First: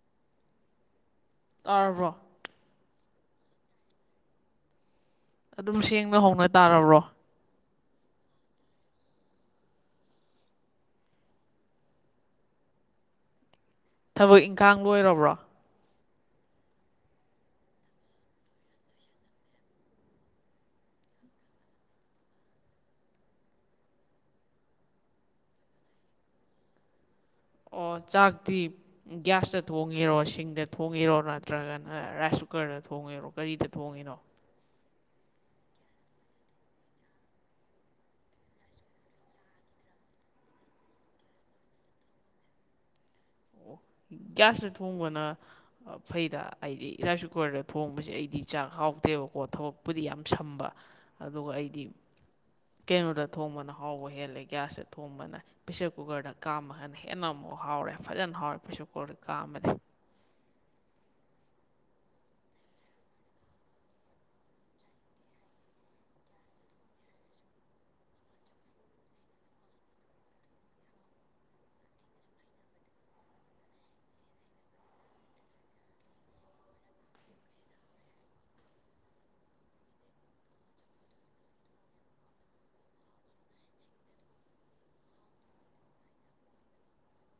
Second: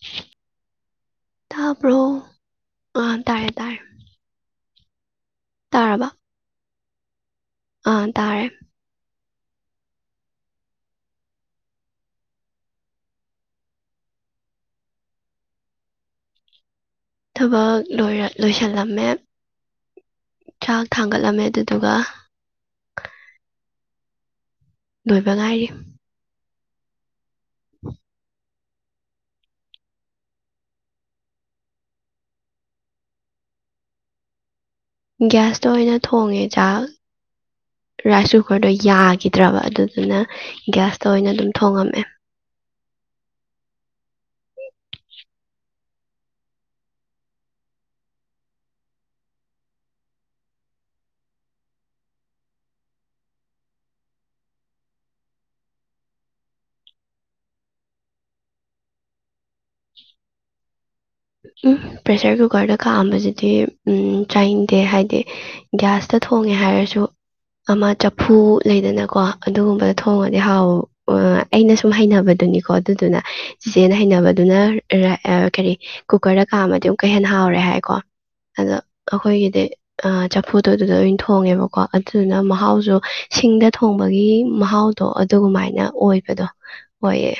[unintelligible] ꯇꯥꯕ꯭ꯔꯣ ꯇꯥꯔꯕ꯭ꯔꯣ ꯑꯥ ꯇꯥꯔꯦ ꯇꯥꯔꯦ ꯑꯗꯨꯝ ꯇꯥꯔꯕ ꯁꯦꯡꯅ ꯍꯧꯅ ꯇꯥꯔꯕ꯭ꯔꯣ ꯑꯥ ꯇꯥꯔꯦ ꯊꯕꯛ ꯏꯪꯈꯥꯡ ꯂꯣꯏꯔꯕ꯭ꯔꯣ ꯊꯕꯛ ꯂꯣꯏꯔ ꯂꯣꯏꯁꯤꯜꯂꯝꯃꯦ ꯆꯥꯛ ꯊꯥꯡꯒꯠꯂꯝꯃꯦ ꯑꯗꯨꯗꯨꯒ ꯂꯣꯏꯕ ꯉꯥꯏꯔꯤ ꯑꯣ ꯆꯥꯛꯇꯤ ꯒ꯭ꯌꯥꯁꯇ ꯊꯣꯡꯉꯤꯔꯣ ꯁꯤꯡꯗ ꯊꯣꯡꯉꯤꯔꯣ ꯅꯠꯇ꯭ꯔꯒꯅ ꯔꯥꯏꯁ ꯀꯨꯀꯔꯗ ꯊꯣꯡꯉꯤꯔꯣ ꯀꯔꯤꯗ ꯊꯣꯡꯉꯤꯅꯣ ꯒꯤꯌꯥꯁꯇ ꯑꯣꯏꯅ ꯊꯣꯡꯉꯦ ꯆꯥꯛ ꯔꯥꯏꯁ ꯀꯨꯀꯔꯗꯣ ꯌꯥꯈꯤꯗ꯭ꯔꯕ ꯑꯗꯨꯗꯨꯅ ꯒꯤꯌꯥꯁꯇ ꯑꯣꯏꯅ ꯑꯗꯨꯝ ꯊꯣꯡꯉꯝꯃꯦ ꯑꯣ ꯒꯌꯥ꯭ꯁꯇ ꯊꯣꯡꯕꯅ ꯐꯩꯗ ꯑꯩꯗꯤ ꯔꯥꯏ꯭ꯁ ꯀꯨꯀꯔꯗ ꯊꯣꯡꯕꯁꯦ ꯑꯩꯗꯤ ꯆꯥꯛ ꯍꯥꯎꯇꯦꯕꯀꯣ ꯊꯕꯛꯄꯨꯗꯤ ꯌꯥꯝ ꯁꯝꯕ ꯑꯗꯨꯒ ꯑꯩꯗꯤ ꯀꯩꯅꯣꯗ ꯊꯣꯡꯕꯅ ꯍꯥꯎꯕ ꯍꯦꯜꯂꯦ ꯒ꯭ꯌꯥꯁꯇ ꯊꯣꯡꯕꯅ ꯄ꯭ꯔꯦꯁꯔ ꯀꯨꯀꯔꯗ ꯀꯥꯝꯃꯒꯅ ꯍꯦꯟꯅ ꯑꯃꯨꯛꯥ ꯍꯥꯎꯔꯦ꯫ ꯐꯖꯅ ꯍꯥꯎꯔꯦ ꯄꯔ꯭ꯦꯁꯔ ꯀꯨꯀꯔꯗ ꯀꯥꯝꯃꯗꯤ ꯎꯝ ꯄ꯭ꯔꯦꯁꯔ ꯀꯨꯀꯔꯗ ꯀꯥꯝꯕꯖꯤꯗꯤ ꯆꯥꯅꯤꯡꯗꯦ ꯍꯥꯏꯗꯤ ꯒ꯭ꯌꯥꯁꯇ ꯊꯣꯡꯉꯦ ꯍꯥꯏꯔꯁꯨ ꯑꯃ ꯆꯐꯨ ꯂꯩꯗꯅꯀꯣ ꯑꯗꯨꯒꯨꯝꯕꯗ ꯊꯣꯡꯉꯗꯤ ꯍꯥꯎ ꯑꯩꯅ ꯁꯨꯝ ꯍꯩꯅꯕꯗꯨꯅꯤꯀꯣ ꯑꯗꯨꯗꯨꯅ ꯏꯆꯦꯅ ꯍꯩꯅꯕꯗꯨꯅ ꯔꯥꯏ ꯀꯔꯤ ꯀꯨꯀꯔꯗ ꯀꯥꯝꯃꯗꯤ ꯑꯃꯨꯛꯀ ꯍꯦꯟꯅ ꯍꯥꯎꯔꯦ ꯍꯥꯏꯀꯣ ꯑꯗꯨ ꯑꯩꯈꯣꯏꯒꯤꯗꯤ ꯆꯐꯨꯗꯣ ꯑꯗꯨꯗ ꯑꯣꯏꯅ ꯊꯣꯡꯉꯦꯕꯀꯣ ꯑꯗꯨꯗꯨꯅ ꯃꯍꯥꯎꯁꯨ ꯁꯤꯡꯗ ꯊꯣꯡꯕꯒꯤ ꯃꯍꯥꯎꯗꯣ ꯑꯗꯨꯃꯥꯏꯅ ꯑꯣꯏꯕꯗꯣ ꯑꯣꯏꯌꯦ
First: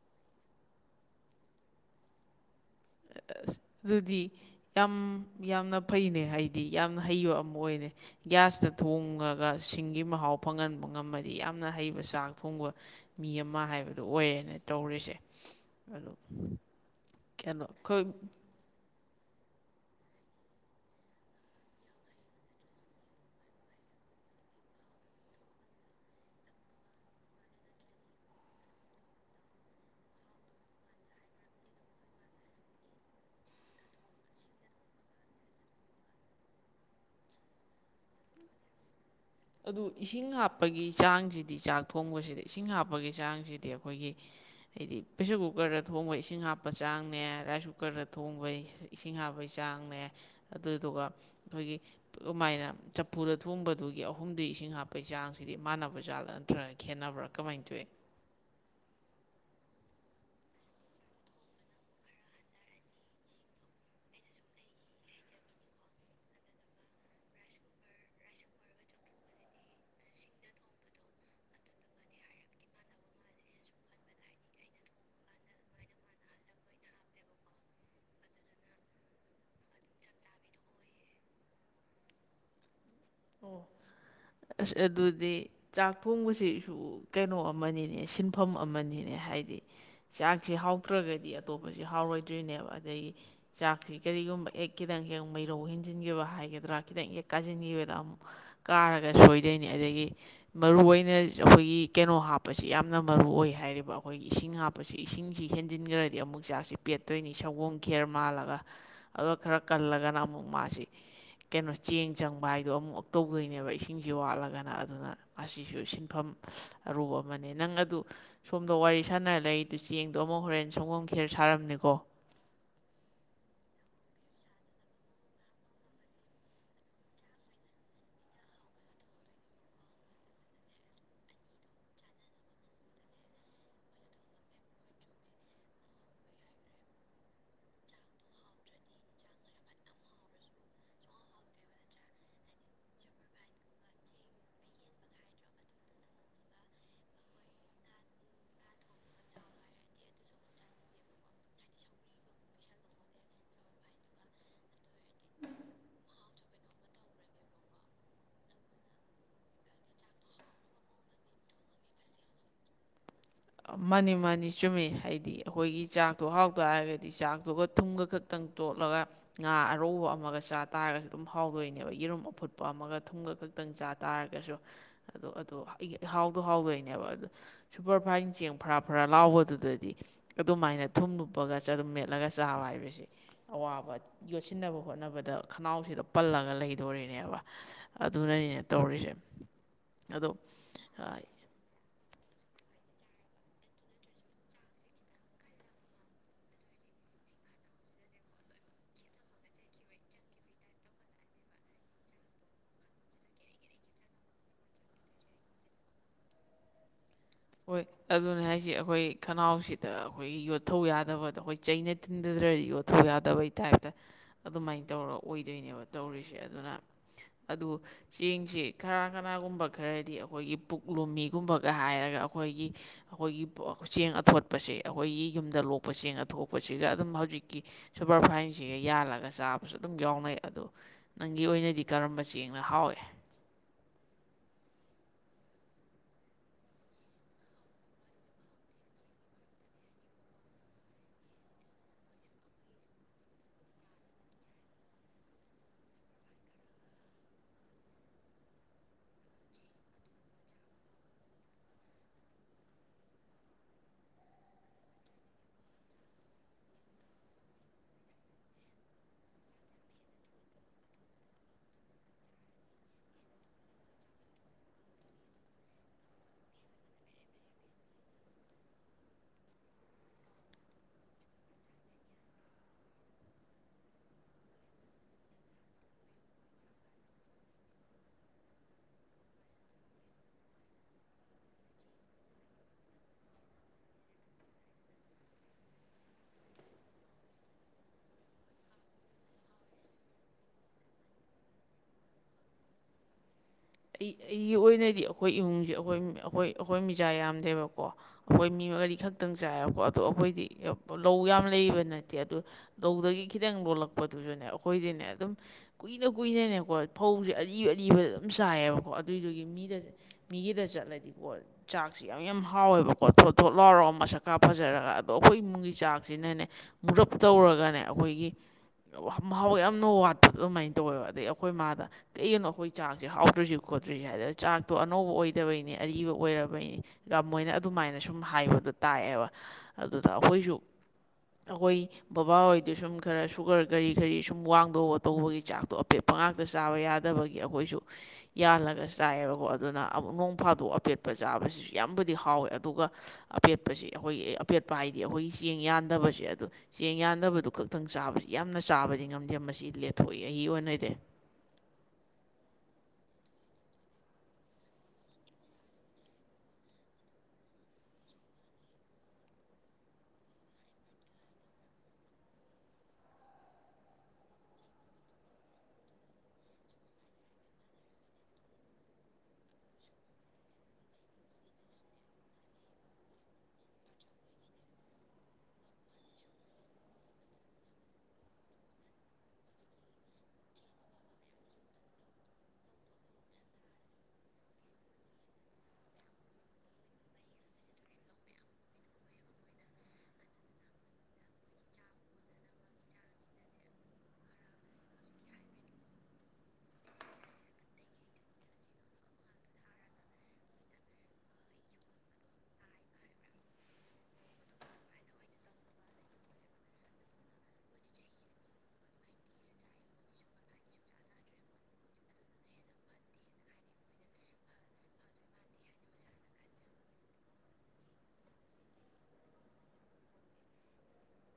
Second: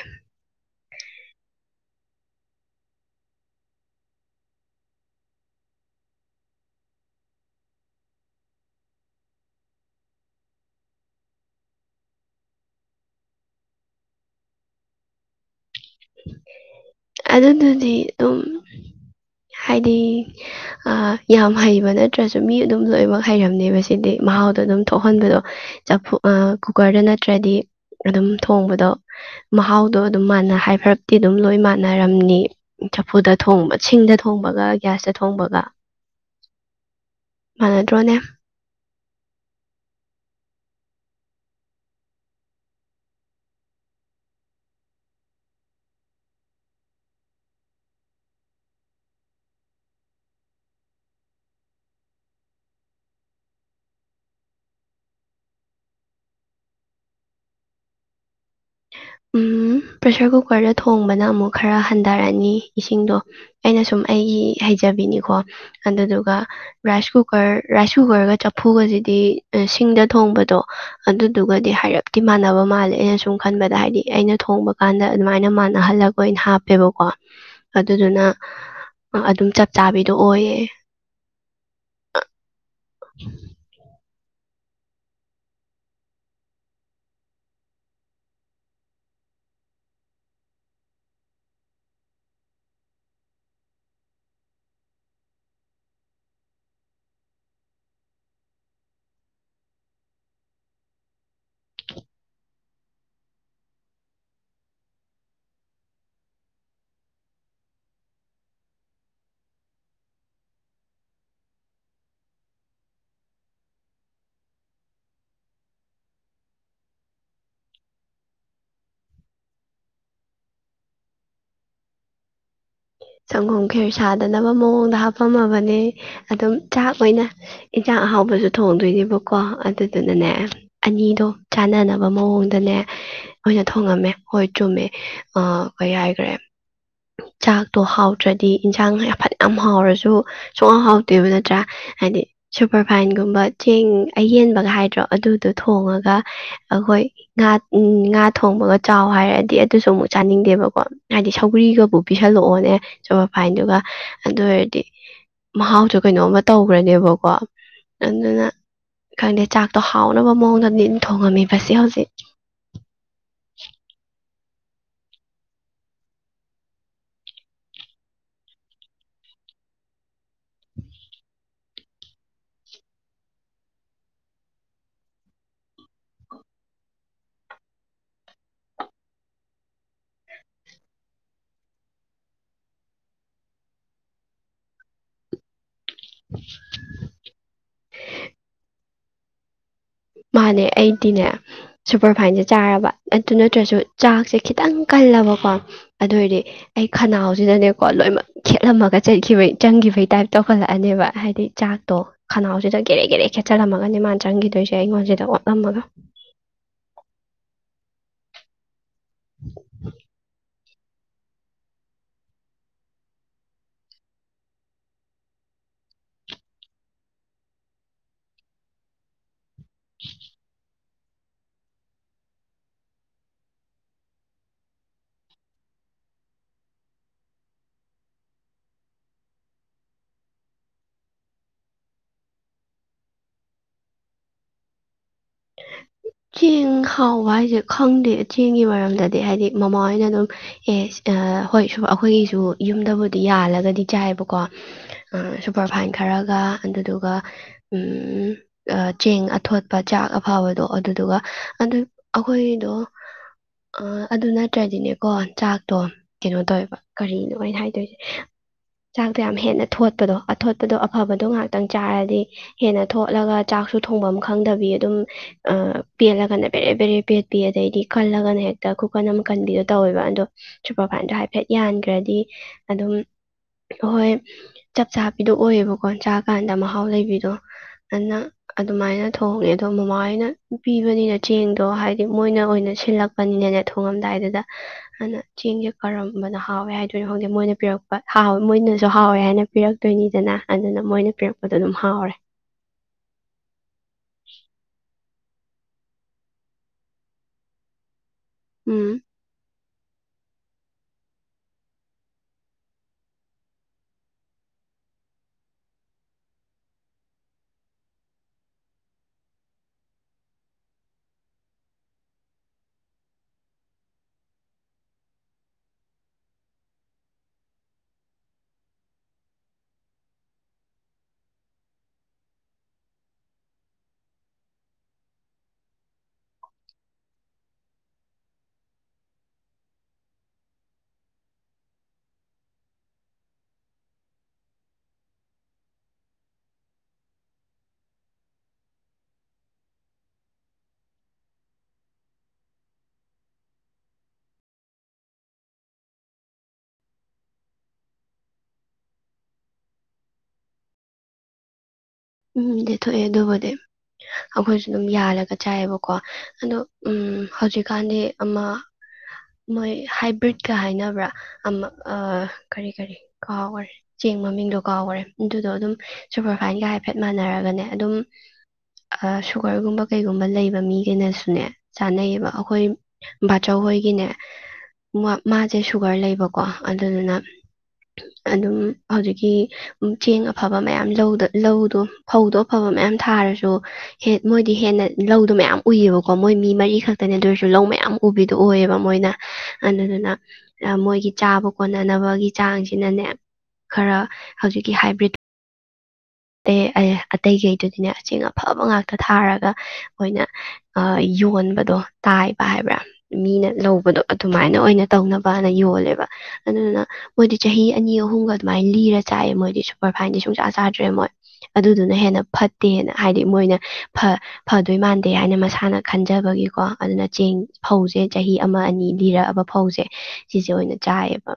ꯑꯗꯨꯗꯤ ꯌꯥꯝ ꯌꯥꯝꯅ ꯐꯩꯅꯦ ꯍꯥꯏꯗꯤ ꯌꯥꯝꯅ ꯍꯩꯕ ꯑꯃ ꯑꯣꯏꯅꯦ ꯒ꯭ꯌꯥꯁꯇ ꯊꯣꯡꯉꯒ ꯁꯤꯡꯒꯤ ꯃꯍꯥꯎ ꯐꯪꯍꯟꯕ ꯉꯝꯃꯗꯤ ꯌꯥꯝꯅ ꯍꯩꯕ ꯆꯥꯛ ꯊꯣꯡꯕ ꯃꯤ ꯑꯃ ꯍꯥꯏꯕꯗꯨ ꯑꯣꯏꯔꯦꯅꯦ ꯇꯧꯔꯤꯁꯦ ꯑꯗꯨ ꯀꯩꯅꯣ ꯑꯗꯨꯗꯨꯗꯤ ꯑꯩꯈꯣꯏ ꯑꯗꯨꯝ ꯍꯥꯏꯗꯤ ꯌꯥꯝ ꯍꯩꯕ ꯅꯠꯇ꯭ꯔꯁꯨ ꯃꯤ ꯑꯗꯨꯝ ꯂꯣꯏꯅꯃꯛ ꯍꯩꯔꯝꯅꯦꯕ ꯁꯤꯗꯤ ꯃꯍꯥꯎꯗꯣ ꯑꯗꯨꯝ ꯊꯣꯛꯍꯟꯕꯗꯣ ꯆꯐꯨ ꯑ ꯀꯨꯀꯔꯗ ꯅꯠꯇ꯭ꯔꯗꯤ ꯑꯗꯨꯝ ꯊꯣꯡꯕꯗꯣ ꯃꯍꯥꯎꯗꯣ ꯑꯗꯨꯝ ꯃꯥꯥꯟꯅ ꯍꯥꯏ ꯐꯔ꯭ꯠꯇꯤ ꯑꯗꯨꯝ ꯂꯣꯏ ꯃꯥꯟꯅꯔꯝꯅꯤ ꯆꯐꯨꯗ ꯊꯣꯡꯕ ꯁꯤꯡꯗ ꯊꯣꯡꯕꯒ ꯒ꯭ꯌꯥꯁꯇ ꯊꯣꯡꯕꯒ ꯃꯥꯟꯅꯗ꯭ꯔꯣꯅꯦ ꯑꯗꯨ ꯏꯁꯤꯡ ꯍꯥꯞꯄꯒꯤ ꯆꯥꯡꯁꯤꯗꯤ ꯆꯥꯛ ꯊꯣꯡꯕꯁꯤꯗꯤ ꯏꯁꯤꯡ ꯍꯥꯞꯄꯒꯤ ꯆꯥꯡꯁꯤꯗꯤ ꯑꯩꯈꯣꯏꯒꯤ ꯍꯥꯏꯗꯤ ꯄ꯭ꯔꯦꯁꯔ ꯀꯨꯀꯔꯗ ꯊꯣꯡꯕ ꯏꯁꯤꯡ ꯍꯥꯞꯄ ꯆꯥꯡꯅꯦ ꯔꯥꯏꯁ ꯀꯨꯀꯔꯗ ꯊꯣꯡꯕꯩ ꯏꯁꯤꯡ ꯍꯥꯞꯄꯒꯤ ꯆꯥꯡꯅꯦ ꯑꯗꯨꯗꯨꯒ ꯑꯩꯈꯣꯏꯒꯤ ꯑꯗꯨꯃꯥꯏꯅ ꯆꯐꯨꯗ ꯊꯣꯡꯕꯗꯨꯒꯤ ꯑ ꯑꯍꯨꯝꯗꯨꯏ ꯏꯁꯤꯡ ꯍꯥꯞꯄꯩ ꯆꯥꯡꯁꯤꯗꯤ ꯃꯥꯟꯅꯕ ꯖꯥꯠꯂꯥ ꯅꯠꯇ꯭ꯔꯒ ꯈꯦꯠꯅꯕ꯭ꯔꯥ ꯀꯃꯥꯏꯅ ꯇꯧꯏ ꯎꯝ ꯄ꯭ꯔꯦꯁꯔ ꯀꯨꯀꯔꯗ ꯊꯣꯡꯕꯅ ꯑꯃꯨꯛ ꯈꯔ ꯍꯟꯊꯔꯅꯤ ꯏꯁꯤꯡꯗꯣ ꯑꯩꯅ ꯁꯨꯝ ꯑꯩꯒꯤ ꯍꯩꯖꯕꯤꯅꯤꯀꯣ ꯑꯗꯨꯗꯨꯒ ꯔꯥꯏꯁ ꯀꯨꯀꯔ ꯔꯥꯏꯁ ꯀꯨꯀꯔꯒ ꯆꯐꯨꯒꯁꯤꯗꯤ ꯁꯤꯡꯗ ꯊꯣꯡꯕꯗꯣ ꯑꯗꯨꯗꯨꯒꯗꯤ ꯍꯥꯏꯔꯞꯇꯤ ꯃꯥꯟꯅꯕ ꯃꯥꯜꯂꯦ ꯑꯩꯅ ꯁꯨꯝ ꯈꯟꯕ ꯑꯗ ꯍꯥꯏꯗꯤ ꯑꯩꯅ ꯊꯣꯡꯕ ꯀꯥꯟꯗ ꯑꯗꯨꯃꯥꯏꯅ ꯃꯥꯟꯅꯍꯜꯂꯒ ꯑꯣꯏꯅ ꯍꯥꯞꯄꯦꯕꯀꯣ ꯑꯗꯨꯗꯨꯅ ꯑꯗꯨꯝ ꯆꯞ ꯆꯥꯕꯤꯗꯣ ꯑꯣꯏꯌꯦ ꯑꯣ ꯑꯁ ꯑꯗꯨꯗꯤ ꯆꯥꯛ ꯊꯣꯡꯕꯁꯤꯁꯨ ꯀꯩꯅꯣ ꯑꯃꯅꯤꯅꯦ ꯁꯤꯟꯐꯝ ꯑꯃꯅꯤꯅꯦ ꯍꯥꯏꯗꯤ ꯆꯥꯛꯁꯤ ꯍꯥꯎꯇ꯭ꯔꯒꯗꯤ ꯑꯇꯣꯞꯄꯁꯤ ꯍꯥꯎꯔꯣꯏꯗ꯭ꯣꯏꯅꯦꯕ ꯑꯗꯩ ꯆꯥꯛꯁꯤ ꯀꯔꯤꯒꯨꯝꯕ ꯍꯦꯛ ꯈꯤꯇꯪ ꯍꯦꯛ ꯃꯩꯔꯧ ꯍꯦꯟꯖꯤꯟꯈꯤꯕ ꯍꯥꯏꯒꯗ꯭ꯔꯥ ꯈꯤꯇꯪ ꯍꯦꯛ ꯀꯥꯁꯤꯟꯈꯤꯕꯗ ꯑꯃꯨꯛ ꯀꯥꯔꯒ ꯁꯣꯏꯗꯣꯏꯅꯤ ꯑꯗꯒꯤ ꯃꯔꯨ ꯑꯣꯏꯅ ꯑꯩꯈꯣꯏꯒꯤ ꯀꯩꯅꯣ ꯍꯥꯞꯄꯁꯤ ꯌꯥꯝꯅ ꯃꯔꯨ ꯑꯣꯏ ꯍꯥꯏꯔꯤꯕ ꯑꯩꯈꯣꯏꯒꯤ ꯏꯁꯤꯡ ꯍꯥꯞꯄꯁꯤ ꯏꯁꯤꯡꯁꯤ ꯍꯦꯟꯖꯤꯟꯈ꯭ꯔꯗꯤ ꯑꯃꯨꯛ ꯆꯥꯛꯁꯤ ꯄꯦꯠꯇꯣꯏꯅꯤ ꯁꯒꯣꯝ ꯈꯦꯔ ꯃꯥꯜꯂꯒ ꯑꯗꯨꯒ ꯈꯔ ꯀꯜꯂꯒꯅ ꯑꯃꯨꯛ ꯃꯥꯁꯤ ꯀꯩꯅꯣ ꯆꯦꯡ ꯆꯪꯕ ꯍꯥꯏꯗꯣ ꯑꯃꯨꯛ ꯇꯧꯗꯣꯏꯅꯦꯕ ꯏꯁꯤꯡꯁꯤ ꯋꯥꯠꯂꯒꯅ ꯑꯗꯨꯅ ꯑꯁꯤꯁꯨ ꯁꯤꯟꯐꯝ ꯑꯔꯨꯕ ꯑꯃꯅꯦ ꯅꯪ ꯑꯗꯨ ꯁꯣꯝꯗ ꯋꯥꯔꯤ ꯁꯥꯟꯅꯔ ꯂꯩꯗꯨ ꯆꯦꯡꯗꯣ ꯑꯃꯨꯛ ꯍꯣꯔꯦꯟ ꯁꯪꯒꯣꯝ ꯈꯦꯔ ꯁꯥꯔꯝꯅꯤꯀꯣ ꯁꯪꯒꯣꯝ ꯈꯦꯔ ꯁꯥꯗꯅꯕ ꯃꯑꯣꯡꯗ ꯍꯥꯞꯄꯝꯃꯕꯅꯦ ꯑꯗꯨꯝ ꯆꯥꯛ ꯑꯣꯏꯅ ꯑꯦꯟꯁꯥꯡ ꯑꯍꯥꯎꯕꯁꯨ ꯊꯣꯡꯗꯣꯏꯅꯦꯕꯀꯣ ꯑꯗꯨꯗꯨꯅꯅꯦ ꯑꯅꯤꯗꯣ ꯆꯥꯟꯅꯅꯕ ꯃꯑꯣꯡꯗꯅꯦ ꯑꯣꯏꯅ ꯊꯣꯡꯉꯝꯃꯦ ꯍꯣꯏ ꯆꯨꯝꯃꯦ ꯀꯩ ꯍꯥꯏꯈ꯭ꯔꯦ ꯆꯥꯛ ꯇꯣ ꯍꯥꯎꯗ꯭ꯔꯗꯤ ꯏꯟꯁꯥꯡ ꯌꯥꯐꯠ ꯌꯥꯝ ꯍꯥꯎꯔꯁꯨ ꯁꯨꯡꯉꯥꯎ ꯍꯥꯎꯇꯦꯕ ꯅꯠꯇ꯭ꯔꯥ ꯍꯥꯏꯗꯤ ꯁꯨꯄꯔꯐꯥꯏꯟꯒꯨꯝꯕ ꯆꯦꯡ ꯑꯌꯦꯟꯕꯒ ꯍꯥꯏꯗ꯭ꯔꯣ ꯑꯗꯨꯗꯣ ꯊꯣꯡꯉꯒ ꯑꯩꯈꯣꯏ ꯉꯥ ꯉꯥ ꯊꯣꯡꯕꯒ ꯆꯥꯎ ꯍꯥꯏꯔꯗꯤ ꯑꯗꯨꯁꯨ ꯑꯃꯨꯛ ꯆꯥꯅꯤꯡꯗꯦꯕꯀꯣ ꯍꯥꯏꯗꯤ ꯁꯧꯒ꯭ꯔꯤꯒꯕꯨ ꯄꯤꯁꯜꯂꯛꯑꯣ ꯁꯨꯄꯔ ꯐꯥꯏ꯭ꯟꯗꯨꯒ ꯑꯗꯨ ꯑꯣꯏꯔꯗꯤ ꯃꯍꯥꯎꯗꯣ ꯀꯩꯅꯣꯝꯃ ꯇꯧꯈ꯭ꯔꯅꯦꯕꯀꯣ ꯑꯗꯨꯅ ꯈꯪꯗꯦ ꯆꯥꯛꯇꯣ ꯍꯥꯎꯅꯕ ꯃꯑꯣꯡꯗꯅꯤ ꯑꯩꯅ ꯊꯣꯡꯉꯝꯃꯤꯕꯁꯤ ꯍꯧꯖꯤꯛ ꯃꯥꯅꯤ ꯃꯥꯅꯤ ꯆꯨꯝꯃꯤ ꯍꯥꯏꯗꯤ ꯑꯩꯈꯣꯏꯒꯤ ꯆꯥꯛꯇꯣ ꯍꯥꯎꯇꯥꯔꯒꯗꯤ ꯆꯥꯛꯇꯨꯒ ꯊꯨꯝꯒ ꯈꯛꯇꯪ ꯇꯣꯠꯂꯒ ꯉꯥ ꯑꯔꯧꯕ ꯑꯃꯒ ꯆꯥ ꯇꯥꯔꯒꯁꯨ ꯑꯗꯨꯝ ꯍꯥꯎꯗꯣꯏꯅꯦꯕ ꯌꯦꯔꯨꯝ ꯑꯐꯨꯠꯄ ꯑꯃꯒ ꯊꯨꯝꯒ ꯈꯛꯇꯪ ꯆꯥ ꯇꯥꯔꯒꯁꯨ ꯑꯗꯨ ꯑꯗꯨ ꯍꯥꯎꯗꯣ ꯍꯥꯎꯗꯣꯏꯅꯦꯕ ꯑꯗꯨ ꯁꯨꯄꯔꯚꯥꯏꯟ ꯆꯦꯡ ꯐꯔꯥ ꯐꯔꯥ ꯂꯥꯎꯕꯗꯨꯗꯗꯤ ꯑꯗꯨꯃꯥꯏꯅ ꯊꯨꯝ ꯂꯨꯞꯄꯒ ꯆꯗꯨꯝ ꯃꯦꯠꯂꯒ ꯆꯥꯕ ꯍꯥꯏꯕꯁꯦ ꯑꯋꯥꯕ ꯌꯣꯠꯁꯤꯟꯅꯕ ꯍꯣꯠꯅꯕꯗ ꯈꯅꯥꯎꯁꯤꯗꯣ ꯄꯜꯂꯒ ꯂꯩꯗꯣꯔꯤꯅꯦꯕ ꯑꯗꯨꯅꯅꯤꯅꯦ ꯇꯧꯔꯤꯁꯦ ꯑꯗꯣ ꯃꯥꯅꯦ ꯑꯩꯗꯤꯅꯦ ꯁꯨꯄꯔ ꯐꯥꯏ꯭ꯟꯁꯦ ꯆꯥꯔꯕ ꯑꯗꯨ ꯅꯠꯇ꯭ꯔꯁꯨ ꯆꯥꯛꯁꯦ ꯈꯤꯇꯪ ꯀꯜꯂꯕꯀꯣ ꯑꯗꯨ ꯑꯣꯏꯔꯗꯤ ꯑꯩ ꯈꯅꯥꯎꯁꯤꯗꯅꯦꯀꯣ ꯂꯣꯏꯅꯃꯛ ꯈꯦꯠꯂꯝꯃꯒ ꯆꯩꯠꯈꯤꯕꯩ ꯆꯪꯈꯤꯕꯩ ꯇꯥꯏ꯭ꯞ ꯇꯧꯈꯠꯂꯛꯑꯅꯦꯕ ꯍꯥꯏꯗꯤ ꯆꯥꯛꯇꯣ ꯈꯅꯥꯎꯁꯤꯗ ꯒꯦꯔꯦ ꯒꯦꯔꯦ ꯈꯦꯠꯆꯜꯂꯝꯃꯒꯅꯦ ꯃꯥꯅ ꯆꯪꯈꯤꯗꯣꯏꯁꯦ ꯑꯩꯉꯣꯟꯁꯤꯗ ꯑꯣꯠꯂꯝꯃꯥꯒ ꯍꯣꯏ ꯑꯗꯨꯅꯦ ꯍꯥꯏꯁꯦ ꯑꯩꯈꯣꯏ ꯈꯅꯥꯎꯁꯤꯗ ꯑꯩꯈꯣꯏꯒꯤ ꯌꯣꯠ ꯌꯣꯊꯧ ꯌꯥꯗꯕꯗꯣ ꯑꯩꯈꯣꯏ ꯆꯩꯅ ꯇꯤꯟꯊꯗ꯭ꯔꯗꯤ ꯌꯣꯊꯧ ꯌꯥꯗꯕꯩ ꯇꯥꯏ꯭ꯞꯇ ꯑꯗꯨꯃꯥꯏꯅ ꯇꯧꯔ ꯑꯣꯏꯗꯣꯏꯅꯦꯕ ꯇꯧꯔꯤꯁꯦ ꯑꯗꯨꯅ ꯑꯗꯨ ꯆꯦꯡꯁꯤ ꯀꯅꯥ ꯀꯅꯥꯒꯨꯝꯕ ꯈꯔꯗꯤ ꯑꯩꯈꯣꯏꯒꯤ ꯄꯨꯛ ꯂꯣꯃꯤꯒꯨꯝꯕꯒ ꯍꯥꯏꯔꯒ ꯑꯩꯈꯣꯏꯒꯤ ꯑꯩꯈꯣꯏꯒꯤ ꯆꯦꯡ ꯑꯊꯣꯠꯄꯁꯦ ꯑꯩꯈꯣꯏꯒꯤ ꯌꯨꯝꯗ ꯂꯣꯛꯄ ꯆꯦꯡ ꯑꯊꯣꯛꯄꯁꯤꯒ ꯑꯗꯨꯝ ꯍꯧꯖꯤꯛꯀꯤ ꯁꯨꯄꯔꯐꯥꯏꯟꯁꯤꯒ ꯌꯥꯜꯂꯒ ꯆꯥꯕꯁꯨ ꯑꯗꯨꯝ ꯌꯥꯎꯅꯩ ꯑꯗꯣ ꯅꯪꯒꯤ ꯑꯣꯏꯅꯗꯤ ꯀꯔꯝꯕ ꯆꯦꯡꯅ ꯍꯥꯎꯋꯦ ꯆꯦꯡ ꯍꯥꯎꯕ ꯍꯥꯏꯁꯦ ꯈꯪꯗꯦ ꯆꯦꯡꯒꯤ ꯃꯔꯝꯗꯗꯤ ꯍꯥꯏꯗꯤ ꯃꯃꯥ ꯍꯣꯏꯅ ꯑꯗꯨꯝ ꯑꯦ ꯁꯤꯗ ꯍꯣꯏ ꯑꯩꯈꯣꯏꯒꯤꯁꯨ ꯌꯨꯝꯗꯕꯨꯗꯤ ꯌꯥꯜꯂꯒꯗꯤ ꯆꯥꯏꯕꯀꯣ ꯑ ꯁꯨꯄꯔꯐꯥꯏꯟ ꯈꯔꯒ ꯑꯗꯨꯗꯨꯒ ꯎꯝꯠꯆꯦꯡ ꯑꯊꯣꯠꯄ ꯆꯥꯛ ꯐꯕꯗꯣ ꯑꯗꯨꯗꯨꯒ ꯑꯗꯨ ꯑꯩꯈꯣꯏꯒꯤꯗꯣ ꯑꯗꯨ ꯅꯠꯇ꯭ꯔꯗꯤꯅꯦꯀꯣ ꯆꯥꯛꯇꯣ ꯀꯩꯅꯣ ꯇꯧꯋꯦꯕ ꯀꯔꯤꯅꯣ ꯑꯣꯏꯅ ꯍꯥꯏꯗꯣꯏꯁꯦ ꯆꯥꯛꯇꯣ ꯌꯥꯝ ꯍꯦꯟꯅ ꯊꯣꯠꯄꯗꯣ ꯑꯊꯣꯠꯄꯗꯣ ꯑꯐꯕꯗꯣ ꯉꯍꯥꯛꯇꯪ ꯆꯥꯔꯗꯤ ꯍꯦꯟꯅ ꯊꯣꯠꯂꯒ ꯆꯥꯛꯁꯨ ꯊꯣꯡꯐꯝ ꯈꯪꯗꯕꯤ ꯑꯗꯨꯝ ꯄꯦꯠꯂꯒꯅ ꯕꯦꯔꯦ ꯕꯦꯔꯦ ꯄꯦꯠꯄꯤ ꯑꯗꯩꯗꯤ ꯈꯜꯂꯒꯅ ꯍꯦꯛꯇ ꯀꯨꯀꯟ ꯑꯃ ꯈꯟꯕꯤꯗꯣ ꯇꯧꯋꯦꯕ ꯑꯗꯣ ꯁꯨꯄꯔꯐꯥꯏꯟꯗ ꯍꯥꯏꯐꯦꯠ ꯌꯥꯟꯈ꯭ꯔꯗꯤ ꯑꯗꯨꯝ ꯍꯣꯏ ꯆꯞ ꯆꯥꯕꯤꯗꯣ ꯑꯣꯏꯑꯦꯕꯀꯣ ꯆꯥꯛꯀꯥꯟꯗ ꯃꯍꯥꯎ ꯂꯩꯕꯤꯗꯣ ꯑꯗꯨꯅ ꯑꯗꯨꯃꯥꯏꯅ ꯊꯣꯡꯉꯦ ꯑꯣ ꯃꯃꯥ ꯍꯣꯏꯅ ꯄꯤꯕꯅꯤꯅ ꯆꯦꯡꯗꯣ ꯍꯥꯏꯗꯤ ꯃꯣꯏꯅ ꯑꯣꯏꯅ ꯁꯤꯜꯂꯛꯄꯅꯤꯅꯅꯦ ꯊꯣꯡꯉꯝꯗꯥꯏꯗꯨꯗ ꯑꯗꯨꯅ ꯆꯦꯡꯁꯦ ꯀꯔꯝꯕꯅ ꯍꯥꯎꯋꯦ ꯍꯥꯏꯗꯣꯏꯅꯣ ꯈꯪꯗꯦ ꯃꯣꯏꯅ ꯄꯤꯔꯛꯄ ꯃꯣꯏꯅꯁꯨ ꯍꯥꯎꯋꯦ ꯍꯥꯏꯅ ꯄꯤꯔꯛꯇꯣꯏꯅꯤꯗꯅ ꯑꯗꯨꯅ ꯃꯣꯏꯅ ꯄꯤꯔꯛꯄꯗꯣ ꯑꯗꯨꯝ ꯍꯥꯎꯔꯦ ꯑꯩ ꯑꯩꯒꯤ ꯑꯣꯏꯅꯗꯤ ꯗꯤ ꯑꯩꯈꯣꯏ ꯏꯃꯨꯡꯁꯤ ꯑꯩꯈꯣꯏ ꯑꯩꯈꯣꯏ ꯑꯩꯈꯣꯏ ꯃꯤꯆꯥ ꯌꯥꯝꯗꯦꯕꯀꯣ ꯑꯩꯈꯣꯏ ꯃꯤ ꯃꯔꯤ ꯎꯝ ꯈꯛꯇꯪ ꯆꯥꯏꯌꯦꯕꯀꯣ ꯑꯗꯣ ꯑꯩꯈꯣꯏꯗꯤ ꯂꯧ ꯌꯥꯝ ꯂꯩꯕ ꯅꯠꯇꯦ ꯑꯗꯨ ꯂꯧꯗꯒꯤ ꯈꯤꯇꯪ ꯂꯣꯜꯂꯛꯄꯗꯨꯁꯨꯅꯦ ꯑꯩꯈꯣꯏꯗꯤꯅꯦ ꯑꯗꯨꯝ ꯀꯨꯏꯅ ꯀꯨꯏꯅꯅꯦꯀꯣ ꯐꯧꯖꯦ ꯑꯔꯤꯕ ꯑꯔꯤꯕ ꯑꯗꯨꯝ ꯆꯥꯏꯌꯦꯕꯀꯣ ꯑꯗꯨꯏꯗꯨꯒꯤ ꯃꯤꯗ ꯆ ꯃꯤꯒꯤꯗ ꯆꯠꯂꯗꯤꯀꯣ ꯆꯥꯛꯁꯦ ꯌꯥꯝ ꯌꯥꯝ ꯍꯥꯎꯋꯦꯕꯀꯣ ꯊꯣꯠ ꯊꯣꯠ ꯂꯥꯎꯔꯒ ꯃꯁꯛꯀꯥ ꯐꯖꯔꯒ ꯑꯗꯣ ꯑꯩꯈꯣꯏ ꯏꯃꯨꯡꯒꯤ ꯆꯥꯛꯁꯤꯅꯅꯦ ꯃꯨꯔꯞ ꯇꯧꯔꯒꯅꯦ ꯑꯩꯈꯣꯏꯒꯤ ꯃꯍꯥꯎ ꯌꯥꯝꯅ ꯋꯥꯠꯄꯗꯣ ꯑꯗꯨꯃꯥꯏꯅ ꯇꯧꯋꯦꯕ ꯑꯗꯩ ꯑꯩꯈꯣꯏ ꯃꯥꯗ ꯀꯩꯒꯤꯅꯣ ꯑꯩꯈꯣꯏ ꯆꯥꯛ ꯁꯦ ꯍꯥꯎꯗ꯭ꯔꯤꯁꯤ ꯈꯣꯠꯇ꯭ꯔꯤꯁꯤ ꯍꯥꯏꯗ ꯆꯥꯛꯇꯣ ꯑꯅꯧꯕ ꯑꯣꯏꯗꯕꯩꯅꯤ ꯑꯔꯤꯕ ꯑꯣꯏꯔꯕꯩꯅꯤ ꯑꯥ ꯃꯣꯏꯅ ꯑꯗꯨꯃꯥꯏꯅ ꯁꯨꯝ ꯍꯥꯏꯕꯗꯣ ꯇꯥꯛꯑꯦꯕ ꯑꯗꯨꯗ ꯑꯩꯈꯣꯏꯁꯨ ꯑꯩꯈꯣꯏ ꯕꯕꯥꯍꯣꯏꯗꯨ ꯁꯨꯝ ꯈꯔ ꯁꯨꯒꯔ ꯀꯔꯤ ꯀꯔꯤ ꯁꯨꯝ ꯋꯥꯡꯗꯧꯕ ꯇꯧꯕꯒꯤ ꯆꯥꯛꯇꯣ ꯑꯄꯦꯠꯄ ꯉꯥꯛꯇ ꯆꯥꯕ ꯌꯥꯗꯕꯒꯤ ꯑꯩꯈꯣꯏꯁꯨ ꯌꯥꯜꯂꯒ ꯆꯥꯏꯌꯦꯕꯀꯣ ꯑꯗꯨꯅ ꯑꯃꯨꯛ ꯅꯣꯡ ꯐꯥꯗꯣꯛ ꯑꯄꯦꯠꯄ ꯆꯥꯕꯁꯤꯁꯨ ꯌꯥꯝꯕꯨꯗꯤ ꯍꯥꯎꯋꯦ ꯑꯗꯨꯒ ꯑꯄꯦꯠꯄꯁ ꯑꯩꯈꯣꯏꯒꯤ ꯑꯄꯦꯠꯄ ꯍꯥꯏꯗꯤ ꯑꯩꯈꯣꯏꯒꯤ ꯆꯦꯡ ꯌꯥꯟꯗꯕꯁꯦ ꯑꯗꯨ ꯆꯦꯡ ꯌꯥꯟꯗꯕꯗꯨ ꯈꯛꯇꯪ ꯆꯥꯕꯁꯤ ꯌꯥꯝꯅ ꯆꯥꯕꯗꯤ ꯉꯝꯗꯦ ꯃꯁꯤ ꯂꯦꯊꯣꯛꯏ ꯑꯩ ꯑꯣꯏꯅꯗꯤ ꯎꯝ ꯂꯦꯊꯣꯛꯑꯦ ꯑꯗꯨꯕꯨꯗꯤ ꯑꯩꯈꯣꯏꯁꯨ ꯑꯗꯨꯝ ꯌꯥꯜꯂꯒ ꯆꯥꯏꯌꯦꯕꯀꯣ ꯑꯗꯣ ꯎꯝ ꯍꯧꯖꯤꯛꯀꯥꯟꯗꯤ ꯑꯃ ꯃꯣꯏ ꯍꯥꯏꯕ꯭ꯔꯤꯠꯀ ꯍꯥꯏꯅꯕ꯭ꯔꯥ ꯑꯃ ꯑꯥ ꯀꯔꯤ ꯀꯔꯤ ꯀꯥꯎꯒꯔꯦ ꯆꯦꯡ ꯃꯃꯤꯡꯗꯨ ꯀꯥꯎꯒꯔꯦ ꯑꯗꯨꯗꯣ ꯑꯗꯨꯝ ꯁꯨꯄꯔꯐꯥꯏꯟꯅꯦꯒ ꯍꯥꯏꯕ ꯍꯥꯏꯐꯦꯠ ꯃꯥꯟꯅꯔꯒꯅꯦ ꯑꯗꯨꯝ ꯁꯨꯒꯔꯒꯨꯝꯕ ꯀꯩꯒꯨꯝꯕ ꯂꯩꯕ ꯃꯤꯒꯩꯅꯁꯨꯅꯦ ꯆꯥꯅꯩꯌꯦꯕ ꯑꯩꯈꯣꯏ ꯕꯥꯆꯧ ꯍꯣꯏꯒꯤꯅꯦ ꯃꯥ ꯃꯥꯁꯦ ꯁꯨꯒꯔ ꯂꯩꯕꯀꯣ ꯑꯗꯨꯗꯨꯅ ꯑꯗꯨꯝ ꯍꯧꯖꯤꯛꯀꯤ ꯎꯝ ꯆꯦꯡ ꯑꯐꯕ ꯃꯌꯥꯝ ꯂꯧꯗ ꯂꯧ ꯑꯗꯨ ꯐꯧꯗꯣ ꯑꯐꯕ ꯃꯌꯥꯝ ꯊꯥꯔꯁꯨ ꯍꯦ ꯃꯣꯏꯗꯤ ꯍꯦꯟꯅ ꯂꯧꯗꯣ ꯃꯌꯥꯝ ꯎꯏꯌꯦꯕꯀꯣ ꯃꯣꯏ ꯃꯤ ꯃꯔꯤ ꯈꯛꯇꯅꯦ ꯑꯗꯨ ꯑꯣꯏꯔꯁꯨ ꯂꯧ ꯃꯌꯥꯝ ꯎꯕꯤꯗꯣ ꯑꯣꯏꯌꯦꯕ ꯃꯣꯏꯅ ꯑꯗꯨꯗꯨꯅ ꯑ ꯃꯣꯏꯒꯤ ꯆꯥꯕ ꯀꯣꯟꯅꯅꯕꯒꯤ ꯆꯥꯡꯁꯤꯅꯅꯦ ꯈꯔ ꯍꯧꯖꯤꯛꯀꯤ ꯍꯥꯏꯕ꯭ꯔꯤꯠ ꯇꯩ ꯑꯌꯦ ꯑꯇꯩꯒꯩꯗꯨꯗꯤꯅꯦ ꯆꯦꯡ ꯑꯐꯕ ꯉꯥꯛꯇ ꯊꯥꯔꯒ ꯑꯣꯏꯅ ꯑ ꯌꯣꯟꯕꯗꯣ ꯇꯥꯏꯕ ꯍꯥꯏꯕ꯭ꯔꯥ ꯃꯤꯅ ꯂꯧꯕꯗꯣ ꯑꯗꯨꯃꯥꯏꯅ ꯑꯣꯏꯅ ꯇꯧꯅꯕꯅ ꯌꯣꯜꯂꯦꯕ ꯑꯗꯨꯗꯨꯅ ꯃꯣꯏꯗꯤ ꯆꯍꯤ ꯑꯅꯤ ꯑꯍꯨꯝꯒ ꯑꯗꯨꯃꯥꯏꯅ ꯂꯤꯔ ꯆꯥꯏꯌꯦ ꯃꯣꯏꯗꯤ ꯁꯨꯄꯔ ꯐꯥꯏꯟꯗꯤ ꯁꯨꯡꯁꯥ ꯆꯥꯗ꯭ꯔꯦ ꯃꯣꯏ ꯑꯗꯨꯗꯨꯅ ꯍꯦꯟꯅ ꯐꯠꯇꯦꯅ ꯍꯥꯏꯗꯤ ꯃꯣꯏꯅ ꯐ ꯐꯗꯣꯏ ꯃꯥꯟꯗꯦ ꯍꯥꯏꯅ ꯃꯁꯥꯅ ꯈꯟꯖꯕꯒꯤꯀꯣ ꯑꯗꯨꯅ ꯆꯦꯡ ꯐꯧꯁꯦ ꯆꯍꯤ ꯑꯃ ꯑꯅꯤ ꯂꯤꯔꯛꯑꯕ ꯐꯧꯁꯦ ꯁꯤꯁꯦ ꯑꯣꯏꯅ ꯆꯥꯏꯌꯦꯕ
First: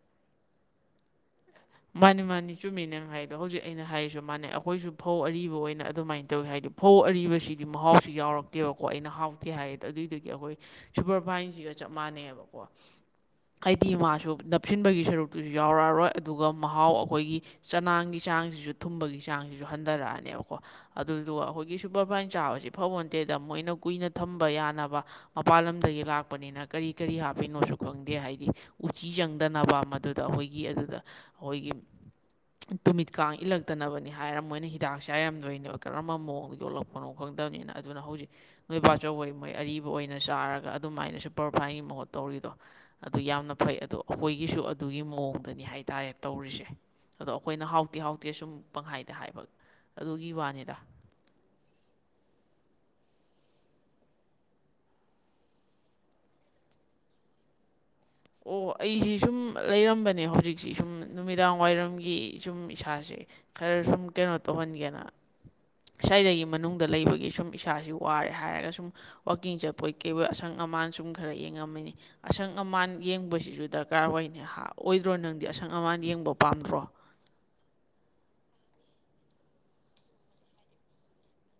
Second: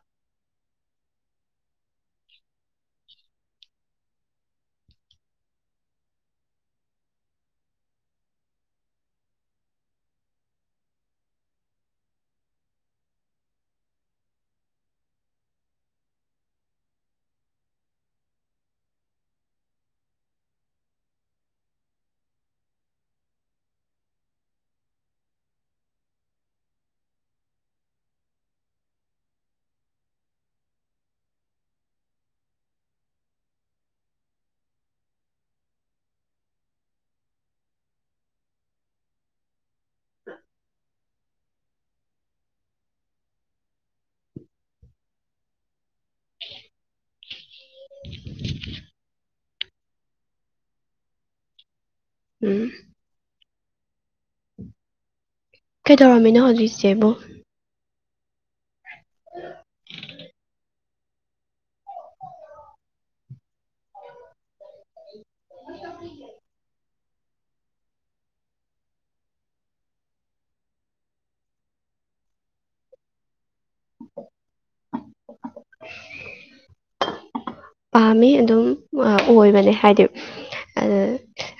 ꯃꯥꯅꯤ ꯃꯥꯅꯤ ꯆꯨꯝꯃꯤ ꯆꯅꯪꯍꯥꯏꯗꯣ ꯍꯧꯖꯤꯛ ꯑꯩꯅ ꯍꯥꯏꯔꯤꯁꯨ ꯃꯥꯅꯩ ꯑꯩꯈꯣꯏꯁꯨ ꯐꯧ ꯑꯔꯤꯕ ꯑꯣꯏꯅ ꯑꯗꯨꯃꯥꯏꯅ ꯇꯧꯋꯤ ꯍꯥꯏꯗꯤ ꯐꯧ ꯑꯔꯤꯕꯁꯤꯗꯤ ꯃꯍꯥꯎꯁꯨ ꯌꯥꯎꯔꯛꯇꯦꯕꯀꯣ ꯑꯩꯅ ꯍꯥꯎꯇꯦ ꯍꯥꯏꯔꯤꯗꯣ ꯑꯗꯨꯏꯗꯒꯤ ꯑꯩꯈꯣꯏ ꯁꯨꯄꯔꯐꯥꯏꯟꯁꯤꯒ ꯆꯞ ꯃꯥꯟꯅꯩꯌꯦꯕꯀꯣ ꯍꯥꯏꯗꯤ ꯃꯥꯁꯨ ꯅꯞꯁꯤꯟꯕꯒꯤ ꯁꯔꯨꯛꯇꯨꯁꯨ ꯌꯥꯎꯔꯛꯑꯔꯣꯏ ꯑꯗꯨꯒ ꯃꯍꯥꯎ ꯑꯩꯈꯣꯏꯒꯤ ꯆꯅꯥꯡꯒꯤ ꯆꯥꯡꯁꯤꯁꯨ ꯊꯨꯝꯕꯒꯤ ꯆꯥꯡꯁꯤꯁꯨ ꯍꯟꯊꯔꯛꯑꯅꯦꯕꯀꯣ ꯑꯗꯨꯗꯨꯒ ꯑꯩꯈꯣꯏꯒꯤ ꯁꯨꯄꯔꯐꯥꯏꯟ ꯆꯥꯕꯁꯤ ꯐꯕꯣꯟꯇꯦꯗ ꯃꯣꯏꯅ ꯀꯨꯏꯅ ꯊꯝꯕ ꯌꯥꯅꯕ ꯃꯄꯥꯟ ꯂꯝꯗꯒꯤ ꯂꯥꯛꯄꯅꯤꯅ ꯀꯔꯤ ꯀꯔꯤ ꯍꯥꯞꯄꯤꯅꯣꯁꯨ ꯈꯪꯗꯦ ꯍꯥꯏꯗꯤ ꯎꯆꯤ ꯆꯪꯗꯅꯕ ꯃꯗꯨꯗ ꯑꯩꯈꯣꯏꯒꯤ ꯑꯗꯨꯗ ꯑꯩꯈꯣꯏꯒꯤ ꯇꯨꯃꯤꯠ ꯀꯥꯡ ꯏꯜꯂꯛꯇꯅꯕꯅꯤ ꯍꯥꯏꯔ ꯃꯣꯏꯅ ꯍꯤꯗꯥꯛ ꯆꯥꯏꯔꯝꯗꯣꯏꯅꯦꯕ ꯀꯔꯝꯕ ꯃꯑꯣꯡꯗ ꯌꯣꯛꯂꯛꯄꯅꯣ ꯈꯪꯗꯝꯅꯤꯅ ꯑꯗꯨꯅ ꯍꯧꯖꯤꯛ ꯅꯣꯏꯕꯥꯆꯧꯕꯍꯣꯏ ꯃꯣꯏ ꯑꯔꯤꯕ ꯑꯣꯏꯅ ꯆꯥꯔꯒ ꯑꯗꯨꯃꯥꯏꯅ ꯁꯨꯄꯔꯐꯥꯏꯟꯒꯤ ꯃꯍꯨꯠ ꯇꯧꯔꯤꯗꯣ ꯑꯗꯨ ꯌꯥꯝꯅ ꯐꯩ ꯑꯗꯣ ꯑꯩꯈꯣꯏꯒꯤꯁꯨ ꯑꯗꯨꯒꯤ ꯃꯑꯣꯡꯗꯅꯤ ꯍꯥꯏꯗꯤ ꯗꯥꯏꯔꯦꯛ ꯇꯧꯔꯤꯁꯦ ꯑꯗꯣ ꯑꯩꯈꯣꯏꯅ ꯍꯥꯎꯇꯦ ꯍꯥꯎꯇꯦ ꯁꯨꯝ ꯄꯪꯍꯥꯏꯗ ꯍꯥꯏꯕ ꯑꯗꯨꯒꯤ ꯋꯥꯅꯤꯗ ꯎꯝ ꯀꯩꯗꯧꯔꯝꯃꯤꯅꯣ ꯍꯧꯖꯤꯛ ꯆꯦꯕꯨ ꯑꯣ ꯑꯩꯁꯤ ꯁꯨꯝ ꯂꯩꯔꯝꯕꯅꯦ ꯍꯧꯖꯤꯛꯁꯤ ꯁꯨꯝ ꯅꯨꯃꯤꯗꯥꯡ ꯋꯥꯏꯔꯝꯒꯤ ꯁꯨꯝ ꯏꯁꯥꯁꯦ ꯈꯔ ꯁꯨꯝ ꯀꯩꯅꯣ ꯇꯧꯍꯟꯒꯦꯅ ꯉꯁꯥꯏꯗꯒꯤ ꯃꯅꯨꯡꯗ ꯂꯩꯕꯒꯤ ꯁꯨꯝ ꯏꯁꯥꯁꯤ ꯋꯥꯔꯦ ꯍꯥꯏꯔꯒ ꯁꯨꯝ ꯋꯥꯛꯀꯤꯡ ꯆꯠꯄꯣꯏ ꯀꯩꯕꯣꯏ ꯑꯁꯪ ꯑꯃꯥꯟ ꯁꯨꯝ ꯈꯔ ꯌꯦꯡꯉꯝꯃꯤꯅꯤ ꯑꯁꯪ ꯑꯃꯥꯟ ꯌꯦꯡꯕꯁꯤꯁꯨ ꯗꯔꯀꯥꯔ ꯑꯣꯏꯅꯦ ꯍꯥ ꯑꯣꯏꯗ꯭ꯔꯣ ꯅꯪꯗꯤ ꯑꯁꯪ ꯑꯃꯥꯟ ꯌꯦꯡꯕ ꯄꯥꯝꯗ꯭ꯔꯣ ꯄꯥꯝꯃꯤ ꯑꯗꯨꯝ ꯑ ꯑꯣꯏꯕꯅꯦ ꯍꯥꯏꯗꯤ ꯑꯗꯨ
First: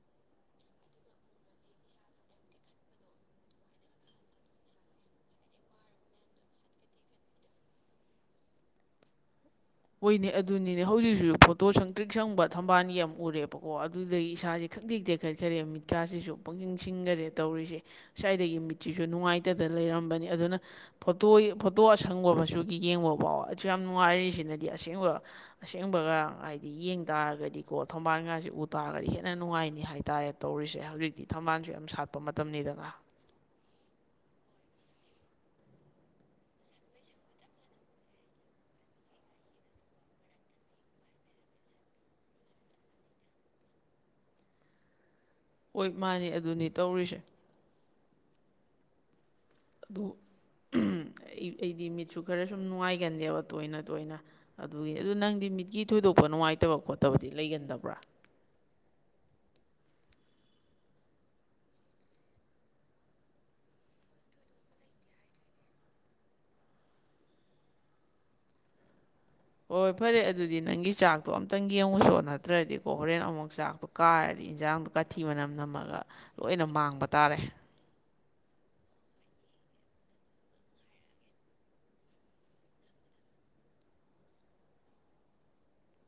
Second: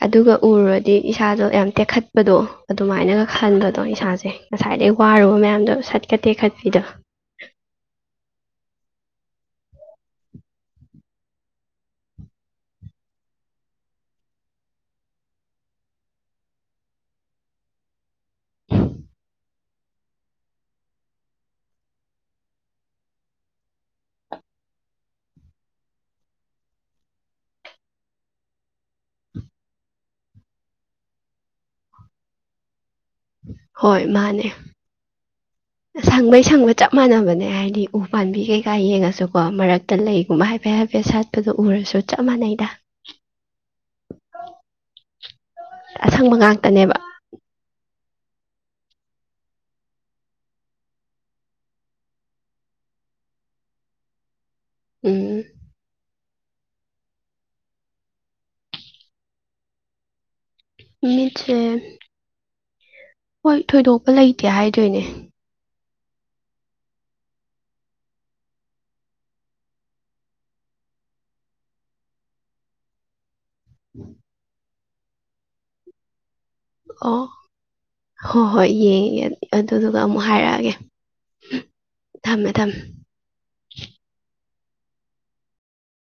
ꯑꯗꯨꯒ ꯎꯔꯨꯔꯗꯤ ꯏꯁꯥꯗꯣ ꯌꯥꯝ ꯇꯦꯛꯈꯠꯄꯗꯣ ꯑꯗꯨꯃꯥꯏꯅꯒ ꯈꯟꯕꯗꯣ ꯏꯁꯥꯁꯦ ꯉꯁꯥꯏꯗꯩ ꯋꯥꯔꯨꯕ ꯃꯌꯥꯝꯗꯣ ꯁꯠꯀ ꯇꯦꯛꯈꯠꯄꯤꯗ ꯑꯣꯏꯅꯦ ꯑꯗꯨꯅꯤꯅꯦ ꯍꯧꯖꯤꯛꯁꯨ ꯐꯣꯇꯣ ꯁꯪ ꯇ꯭ꯔꯤꯛ ꯁꯪꯕ ꯊꯝꯕꯥꯜꯒꯤ ꯑꯃ ꯎꯔꯦꯕꯀꯣ ꯑꯗꯨꯗꯒꯤ ꯏꯁꯥꯁꯦ ꯈꯪꯇꯛ ꯇꯦꯛꯈꯠꯈꯔꯦ ꯃꯤꯠꯀꯥꯁꯤꯁꯨ ꯄꯪꯁꯤꯡ ꯁꯤꯡꯒꯔꯦ ꯇꯧꯔꯤꯁꯤ ꯁꯥꯏꯗꯒꯤ ꯃꯤꯠꯁꯤꯁꯨ ꯅꯨꯡꯉꯥꯏꯇꯗꯅ ꯂꯩꯔꯝꯕꯅꯤ ꯑꯗꯨꯅ ꯐꯣꯇꯣ ꯐꯣꯇꯣ ꯑꯁꯪꯕ ꯃꯆꯨꯒꯤ ꯌꯦꯡꯕ ꯐꯥꯎ ꯑꯁꯨꯛꯌꯥꯝ ꯅꯨꯡꯉꯥꯏꯔꯤꯁꯤꯅꯗꯤ ꯍꯥꯏꯗꯤ ꯑꯁꯦꯡꯕ ꯑꯁꯦꯡꯕꯒ ꯍꯥꯏꯗꯤ ꯌꯦꯡ ꯇꯥꯔꯒꯗꯤꯀꯣ ꯊꯝꯕꯥꯜꯒꯥꯁꯦ ꯎ ꯇꯥꯔꯒꯗꯤ ꯍꯦꯟꯅ ꯅꯨꯡꯉꯥꯏꯅꯤ ꯍꯥꯏꯇꯥꯔꯦ ꯇꯧꯔꯤꯁꯤ ꯍꯧꯖꯤꯛꯇꯤ ꯊꯝꯕꯥꯜꯁꯨ ꯌꯥꯝ ꯁꯥꯠꯄ ꯃꯇꯝꯅꯤꯗꯅ ꯍꯣꯏ ꯃꯥꯅꯦ ꯁꯪꯕꯩ ꯁꯪꯕ ꯆꯞ ꯃꯥꯟꯅꯕꯅꯦ ꯍꯥꯏꯗꯤ ꯎ ꯄꯥꯝꯕꯤ ꯀꯩꯀꯥ ꯌꯦꯡꯉꯁꯨꯀꯣ ꯃꯔꯛꯇ ꯂꯩꯒꯨꯝꯕ ꯍꯥꯏꯐꯦꯠ ꯍꯥꯏꯐꯦꯠ ꯁꯥꯠꯄꯗꯣ ꯎꯔꯁꯨ ꯆꯞ ꯃꯥꯟꯅꯩꯗ ꯍꯣꯏ ꯃꯥꯅꯤ ꯑꯁꯪꯕ ꯑꯗꯨꯅꯤ ꯉꯥꯛꯇꯅꯦꯕ ꯇꯧꯔꯤꯁꯤ ꯑꯗꯨ ꯑꯝ ꯑꯩꯗꯤ ꯃꯤꯠꯁꯨ ꯈꯔ ꯁꯨꯝ ꯅꯨꯡꯉꯥꯏꯒꯟꯗꯦꯕ ꯇꯣꯏꯅ ꯇꯣꯏꯅ ꯑꯗꯨꯒꯤ ꯑꯗꯨ ꯎꯝ ꯅꯪꯗꯤ ꯃꯤꯠꯀꯤ ꯊꯣꯏꯗꯣꯛ ꯄ ꯅꯨꯡꯉꯥꯏꯇꯕ ꯈꯣꯠꯇꯕꯗꯤ ꯂꯩꯒꯟꯗꯕ꯭ꯔꯥ ꯃꯤꯊꯦ ꯍꯣꯏ ꯊꯣꯏꯗꯣꯛꯄ ꯂꯩꯇꯦ ꯍꯥꯏꯗꯣꯏꯅꯦ ꯍꯣꯏ ꯍꯣꯏ ꯐꯔꯦ ꯑꯗꯨꯗꯤ ꯅꯪꯒꯤ ꯆꯥꯛꯇꯣ ꯑꯝꯇꯪ ꯌꯦꯡꯉꯨꯆꯣ ꯅꯠꯇ꯭ꯔꯗꯤꯀꯣ ꯍꯣꯔꯦꯟ ꯑꯃꯨꯛ ꯆꯥꯛꯇꯣ ꯀꯥꯔꯗꯤ ꯏꯟꯖꯥꯡꯗꯨ ꯀꯊꯤ ꯃꯅꯝ ꯅꯝꯃꯒ ꯂꯣꯏꯅ ꯃꯥꯡꯕ ꯑꯣ ꯇꯥꯔꯦ ꯍꯣꯏ ꯍꯣꯏ ꯌꯦꯡꯉꯤꯒꯦ ꯑꯗꯨꯗꯨꯒ ꯑꯃꯨꯛ ꯍꯥꯏꯔꯛꯑꯒꯦ ꯊꯝꯃꯦ ꯊꯝꯃꯦ